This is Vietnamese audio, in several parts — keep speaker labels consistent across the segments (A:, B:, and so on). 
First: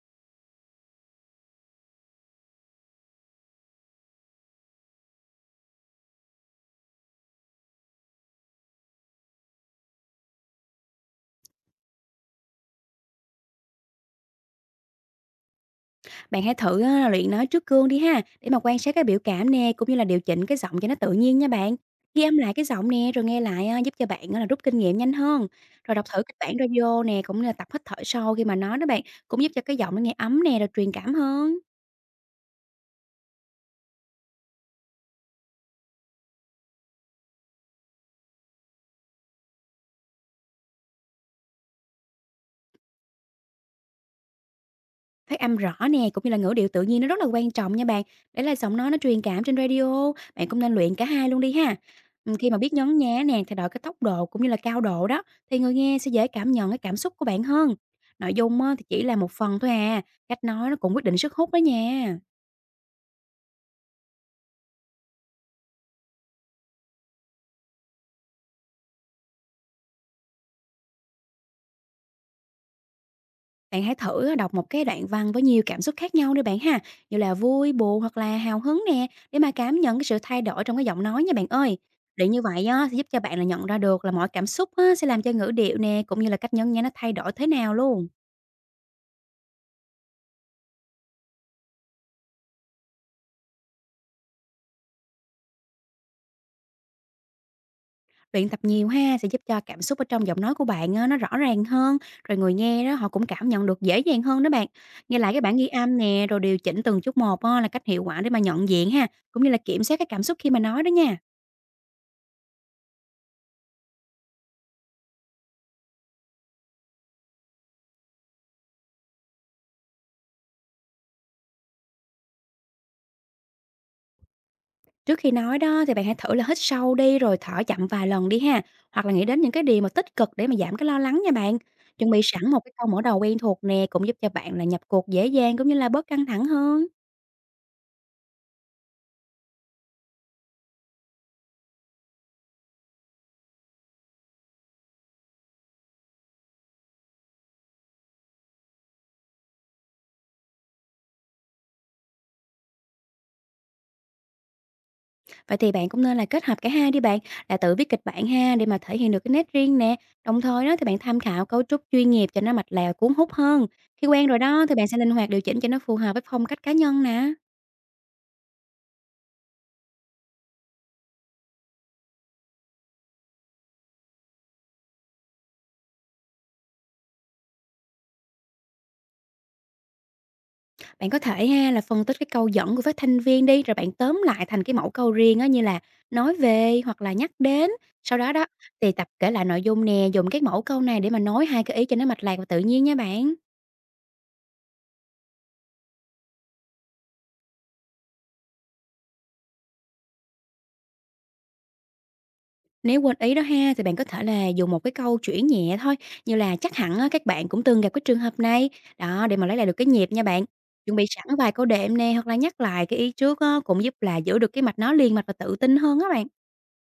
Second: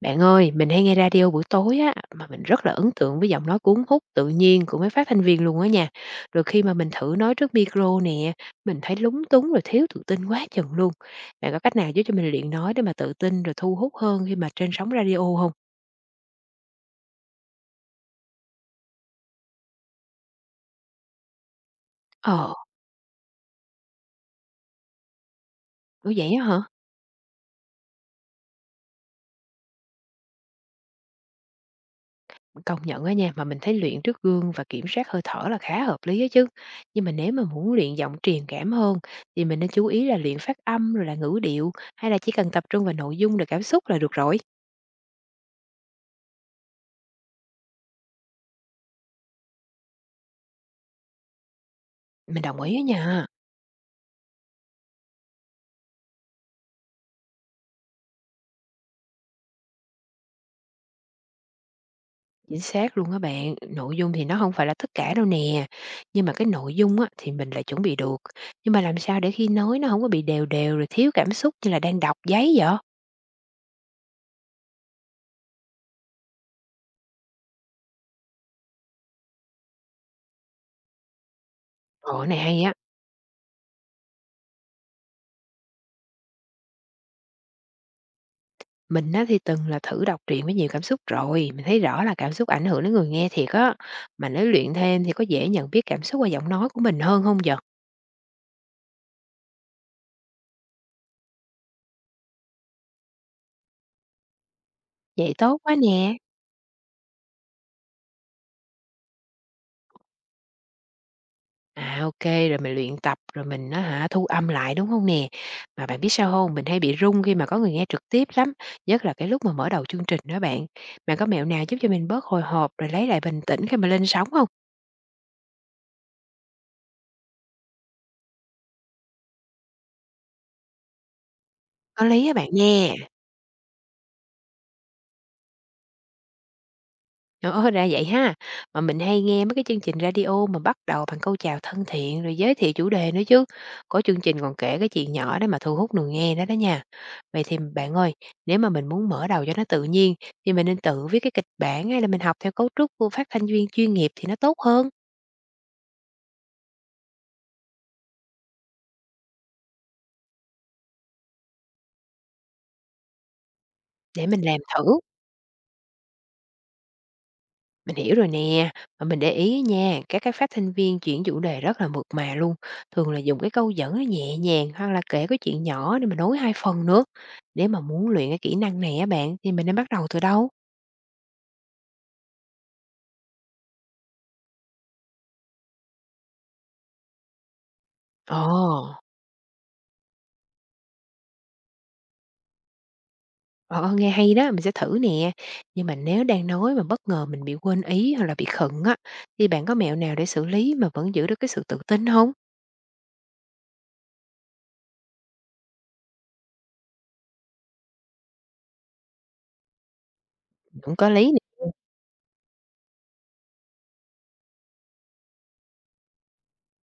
A: Bạn ơi, mình hay nghe radio buổi tối á, mà mình rất là ấn tượng với giọng nói cuốn hút tự nhiên của mấy phát thanh viên luôn á nha. Rồi khi mà mình thử nói trước micro nè, mình thấy lúng túng rồi thiếu tự tin quá chừng luôn. Bạn có cách nào giúp cho mình luyện nói để mà tự tin rồi thu hút hơn khi mà trên sóng radio không?
B: Bạn hãy thử á, luyện nói trước gương đi ha, để mà quan sát cái biểu cảm nè, cũng như là điều chỉnh cái giọng cho nó tự nhiên nha bạn. Ghi âm lại
A: Ờ,
B: cái giọng nè, rồi nghe lại á, giúp cho bạn á, là rút kinh nghiệm nhanh hơn. Rồi đọc
A: đúng
B: thử
A: vậy
B: kịch
A: á
B: bản
A: hả?
B: radio nè, cũng như là tập hít thở sâu khi mà nói đó bạn, cũng giúp cho cái giọng nó nghe ấm nè, rồi truyền cảm hơn.
A: Mình công nhận á nha, mà mình thấy luyện trước gương và kiểm soát hơi thở là khá hợp lý á chứ. Nhưng mà nếu mà muốn luyện giọng truyền cảm hơn thì mình nên chú ý là luyện phát âm rồi là ngữ điệu, hay là chỉ cần tập trung vào nội dung rồi cảm xúc là được rồi?
B: Phát âm rõ nè, cũng như là ngữ điệu tự nhiên nó rất là quan trọng nha bạn, để lại giọng nói nó truyền cảm trên radio, bạn cũng nên luyện cả hai luôn đi ha.
A: Mình
B: Khi mà
A: đồng
B: biết
A: ý á
B: nhấn nhá
A: nha,
B: nè, thay đổi cái tốc độ cũng như là cao độ đó, thì người nghe sẽ dễ cảm nhận cái cảm xúc của bạn hơn. Nội dung á, thì chỉ là một phần thôi à, cách nói nó cũng quyết định sức hút đó nha.
A: chính xác luôn á bạn. Nội dung thì nó không phải là tất cả đâu nè, nhưng mà cái nội dung á thì mình lại chuẩn bị được, nhưng mà làm sao để khi nói nó không có bị đều đều rồi thiếu cảm xúc như là đang đọc giấy vậy?
B: Bạn hãy thử đọc một cái đoạn văn với nhiều cảm xúc khác nhau đi bạn ha, như là vui, buồn hoặc là hào hứng nè, để mà cảm nhận cái sự thay đổi trong cái giọng nói nha bạn ơi.
A: Ờ,
B: Để
A: này
B: như
A: hay
B: vậy
A: á.
B: á, sẽ giúp cho bạn là nhận ra được là mọi cảm xúc á, sẽ làm cho ngữ điệu nè, cũng như là cách nhấn nhá nó thay đổi thế nào luôn.
A: Mình á thì từng là thử đọc truyện với nhiều cảm xúc rồi, mình thấy rõ là cảm xúc ảnh hưởng đến người nghe thiệt á. Mà nếu luyện thêm thì có dễ nhận biết cảm xúc qua giọng nói của mình hơn không vậy?
B: Luyện tập nhiều ha, sẽ giúp cho cảm xúc ở trong giọng nói của bạn á, nó rõ ràng hơn, rồi người nghe đó họ cũng cảm nhận được dễ dàng hơn đó bạn. Nghe lại
A: Vậy
B: cái bản
A: tốt
B: ghi
A: quá
B: âm
A: nè.
B: nè, rồi điều chỉnh từng chút một á, là cách hiệu quả để mà nhận diện ha, cũng như là kiểm soát cái cảm xúc khi mà nói đó nha.
A: À, OK, rồi mình luyện tập, rồi mình nó hả, thu âm lại, đúng không nè? Mà bạn biết sao không? Mình hay bị rung khi mà có người nghe trực tiếp lắm, nhất là cái lúc mà mở đầu chương trình đó bạn. Bạn có mẹo nào giúp cho mình bớt hồi hộp rồi lấy lại bình tĩnh khi mà lên sóng không?
B: Trước khi nói đó thì bạn hãy thử là hít sâu đi rồi thở chậm vài lần đi ha, hoặc là nghĩ đến những cái điều mà tích cực để mà giảm cái lo lắng nha bạn.
A: Có
B: Chuẩn bị
A: lý á bạn
B: sẵn một cái câu
A: nha.
B: mở đầu quen thuộc nè cũng giúp cho bạn là nhập cuộc dễ dàng cũng như là bớt căng thẳng hơn.
A: Ờ, ra vậy ha. Mà mình hay nghe mấy cái chương trình radio mà bắt đầu bằng câu chào thân thiện rồi giới thiệu chủ đề nữa chứ. Có chương trình còn kể cái chuyện nhỏ đó mà thu hút người nghe đó đó nha. Vậy thì bạn ơi, nếu mà mình muốn mở đầu cho nó tự nhiên thì mình nên tự viết cái kịch bản, hay là mình học theo cấu trúc của phát thanh viên chuyên nghiệp thì nó tốt hơn?
B: Vậy thì bạn cũng nên là kết hợp cả hai đi bạn, là tự viết kịch bản ha để mà thể hiện được cái nét riêng nè. Đồng thời đó thì bạn tham khảo cấu trúc chuyên nghiệp cho nó mạch lèo cuốn hút hơn. Khi quen
A: Để
B: rồi
A: mình làm
B: đó thì bạn sẽ
A: thử.
B: linh hoạt điều chỉnh cho nó phù hợp với phong cách cá nhân nè.
A: Mình hiểu rồi nè, mà mình để ý á nha, các cái phát thanh viên chuyển chủ đề rất là mượt mà luôn, thường là dùng cái câu dẫn nó nhẹ nhàng hoặc là kể cái chuyện nhỏ để mà nối hai phần nữa. Để mà muốn luyện cái kỹ năng này á bạn, thì mình nên bắt đầu từ đâu?
B: Bạn có thể ha là phân tích cái câu dẫn của phát thanh viên đi, rồi bạn tóm lại thành cái mẫu câu riêng á, như là nói về hoặc là nhắc đến. Sau đó đó thì
A: Ồ,
B: tập kể lại nội dung nè, dùng các mẫu câu này để mà nói hai cái ý cho nó mạch lạc và tự nhiên nha bạn.
A: ờ, nghe hay đó, mình sẽ thử nè. Nhưng mà nếu đang nói mà bất ngờ mình bị quên ý hoặc là bị khựng á, thì bạn có mẹo nào để xử lý mà vẫn giữ được cái sự tự tin không?
B: Nếu quên ý đó ha thì bạn có thể là dùng một cái câu chuyển nhẹ thôi, như là chắc hẳn á, các bạn cũng từng gặp cái trường hợp này. Đó để mà lấy lại được cái nhịp nha bạn.
A: Cũng
B: Chuẩn bị
A: có
B: sẵn
A: lý
B: vài câu
A: nè.
B: đệm nè hoặc là nhắc lại cái ý trước á, cũng giúp là giữ được cái mạch nó liền mạch và tự tin hơn á bạn.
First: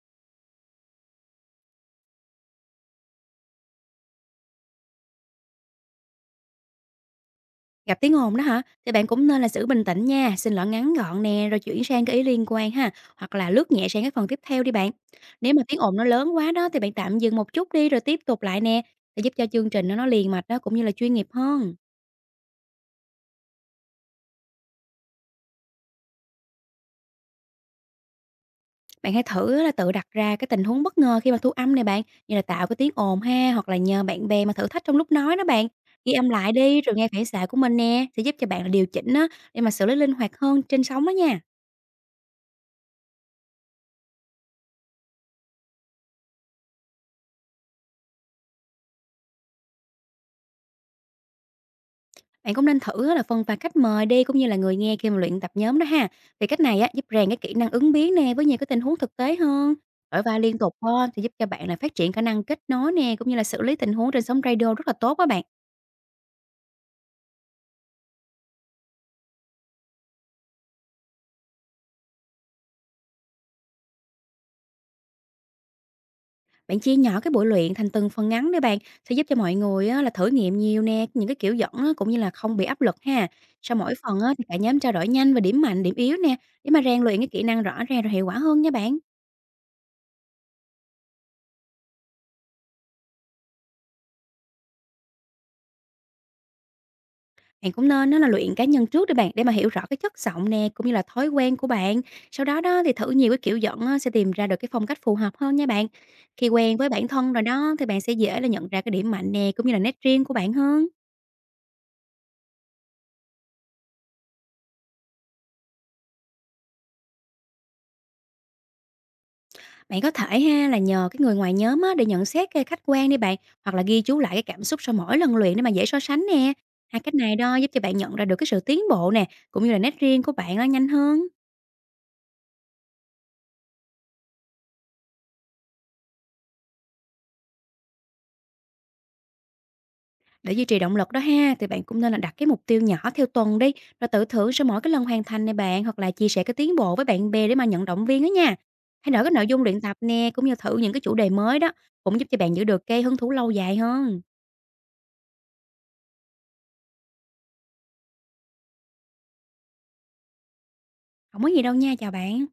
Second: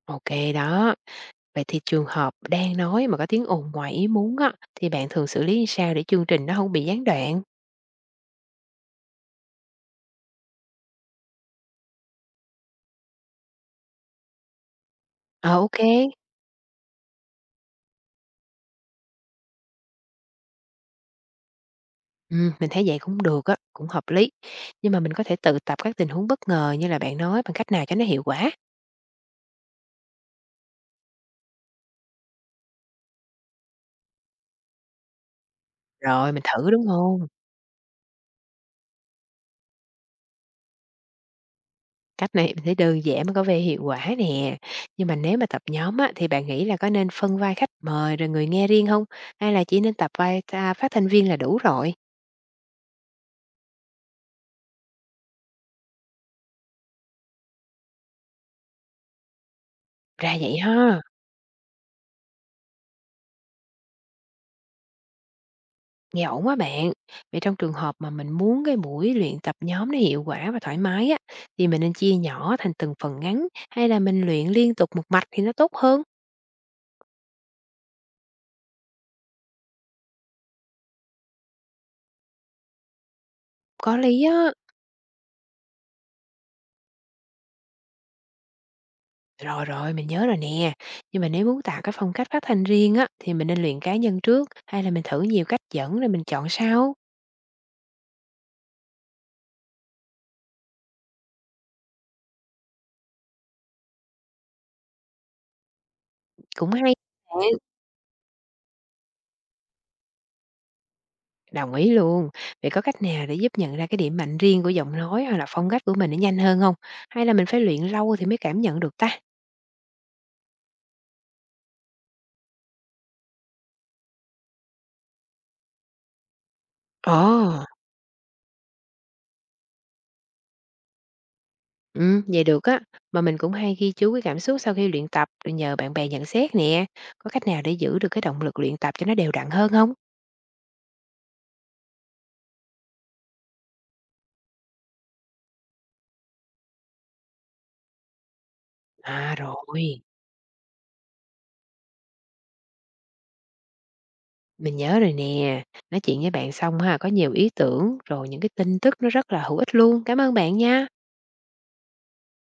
A: OK đó. Vậy thì trường hợp đang nói mà có tiếng ồn ngoài ý muốn á, thì bạn thường xử lý sao để chương trình nó không bị gián đoạn?
B: Gặp tiếng ồn đó hả? Thì bạn cũng nên là giữ bình tĩnh nha, xin lỗi ngắn gọn nè, rồi chuyển sang cái ý liên quan ha, hoặc là lướt nhẹ sang cái phần tiếp theo đi bạn.
A: Ờ,
B: Nếu mà
A: ô
B: tiếng
A: kê,
B: ồn nó lớn quá đó thì bạn tạm dừng một chút đi rồi tiếp tục lại nè, để giúp cho chương trình nó liền mạch đó cũng như là chuyên nghiệp hơn.
A: mình thấy vậy cũng được á, cũng hợp lý. Nhưng mà mình có thể tự tập các tình huống bất ngờ như là bạn nói bằng cách nào cho nó hiệu quả?
B: Bạn hãy thử á là tự đặt ra cái tình huống bất ngờ khi mà thu âm này bạn, như là tạo cái tiếng ồn ha, hoặc là nhờ bạn bè mà thử thách trong lúc nói đó bạn. Ghi âm
A: Rồi, mình
B: lại
A: thử,
B: đi
A: đúng
B: rồi nghe
A: không?
B: phản xạ của mình nè, sẽ giúp cho bạn là điều chỉnh á để mà xử lý linh hoạt hơn trên sóng đó nha.
A: Cách này mình thấy đơn giản mà có vẻ hiệu quả nè. Nhưng mà nếu mà tập nhóm á, thì bạn nghĩ là có nên phân vai khách mời rồi người nghe riêng không? Hay là chỉ nên tập vai phát thanh viên là đủ rồi?
B: Bạn cũng nên thử á là phân pha khách mời đi cũng như là người nghe khi mà luyện tập nhóm đó ha. Vì cách này á giúp rèn cái kỹ năng ứng biến nè với nhiều cái tình huống thực tế hơn. Đổi
A: Ra
B: vai liên
A: vậy
B: tục
A: ha.
B: á, thì giúp cho bạn là phát triển khả năng kết nối nè cũng như là xử lý tình huống trên sóng radio rất là tốt đó bạn.
A: Nghe ổn quá bạn. Vậy trong trường hợp mà mình muốn cái buổi luyện tập nhóm nó hiệu quả và thoải mái á, thì mình nên chia nhỏ thành từng phần ngắn, hay là mình luyện liên tục một mạch thì nó tốt hơn?
B: Bạn chia nhỏ cái buổi luyện thành từng phần ngắn để bạn sẽ giúp cho mọi người á, là thử nghiệm nhiều nè những cái kiểu dẫn á, cũng như là không bị áp lực ha. Sau mỗi
A: Có
B: phần
A: lý
B: á, thì
A: á.
B: cả nhóm trao đổi nhanh về điểm mạnh, điểm yếu nè để mà rèn luyện cái kỹ năng rõ ràng rồi hiệu quả hơn nha bạn.
A: Rồi rồi, mình nhớ rồi nè. Nhưng mà nếu muốn tạo cái phong cách phát thanh riêng á, thì mình nên luyện cá nhân trước, hay là mình thử nhiều cách dẫn rồi mình chọn sau?
B: Bạn cũng nên á là luyện cá nhân trước đi bạn, để mà hiểu rõ cái chất giọng nè, cũng như là thói quen của bạn. Sau đó đó thì thử nhiều cái kiểu giọng á, sẽ tìm ra được cái phong cách phù hợp hơn nha bạn. Khi
A: Cũng
B: quen
A: hay,
B: với bản thân rồi
A: bạn.
B: đó thì bạn sẽ dễ là nhận ra cái điểm mạnh nè, cũng như là nét riêng của bạn hơn.
A: Đồng ý luôn. Vậy có cách nào để giúp nhận ra cái điểm mạnh riêng của giọng nói hoặc là phong cách của mình nó nhanh hơn không? Hay là mình phải luyện lâu thì mới cảm nhận được ta?
B: Bạn có thể ha là nhờ cái người ngoài nhóm á, để nhận xét cái khách quan đi bạn, hoặc là ghi chú lại cái cảm xúc sau mỗi lần luyện để mà dễ so sánh nè. Hai cách này đó
A: Ồ,
B: giúp cho bạn nhận ra được cái sự tiến bộ nè, cũng như là nét riêng của bạn á, nhanh hơn.
A: ừm, vậy được á, mà mình cũng hay ghi chú cái cảm xúc sau khi luyện tập rồi nhờ bạn bè nhận xét nè. Có cách nào để giữ được cái động lực luyện tập cho nó đều đặn hơn không?
B: Để duy trì động lực đó ha, thì bạn cũng nên là đặt cái mục tiêu nhỏ theo tuần đi, rồi tự thưởng sau mỗi cái lần hoàn thành này bạn, hoặc là chia sẻ cái tiến bộ với bạn bè để mà nhận động viên đó nha. Thay đổi cái
A: À,
B: nội dung luyện tập
A: rồi,
B: nè, cũng như thử những cái chủ đề mới đó, cũng giúp cho bạn giữ được cái hứng thú lâu dài hơn.
A: mình nhớ rồi nè. Nói chuyện với bạn xong ha, có nhiều ý tưởng rồi những cái tin tức nó rất là hữu ích luôn. Cảm ơn bạn nha.
B: Không có gì đâu nha, chào bạn.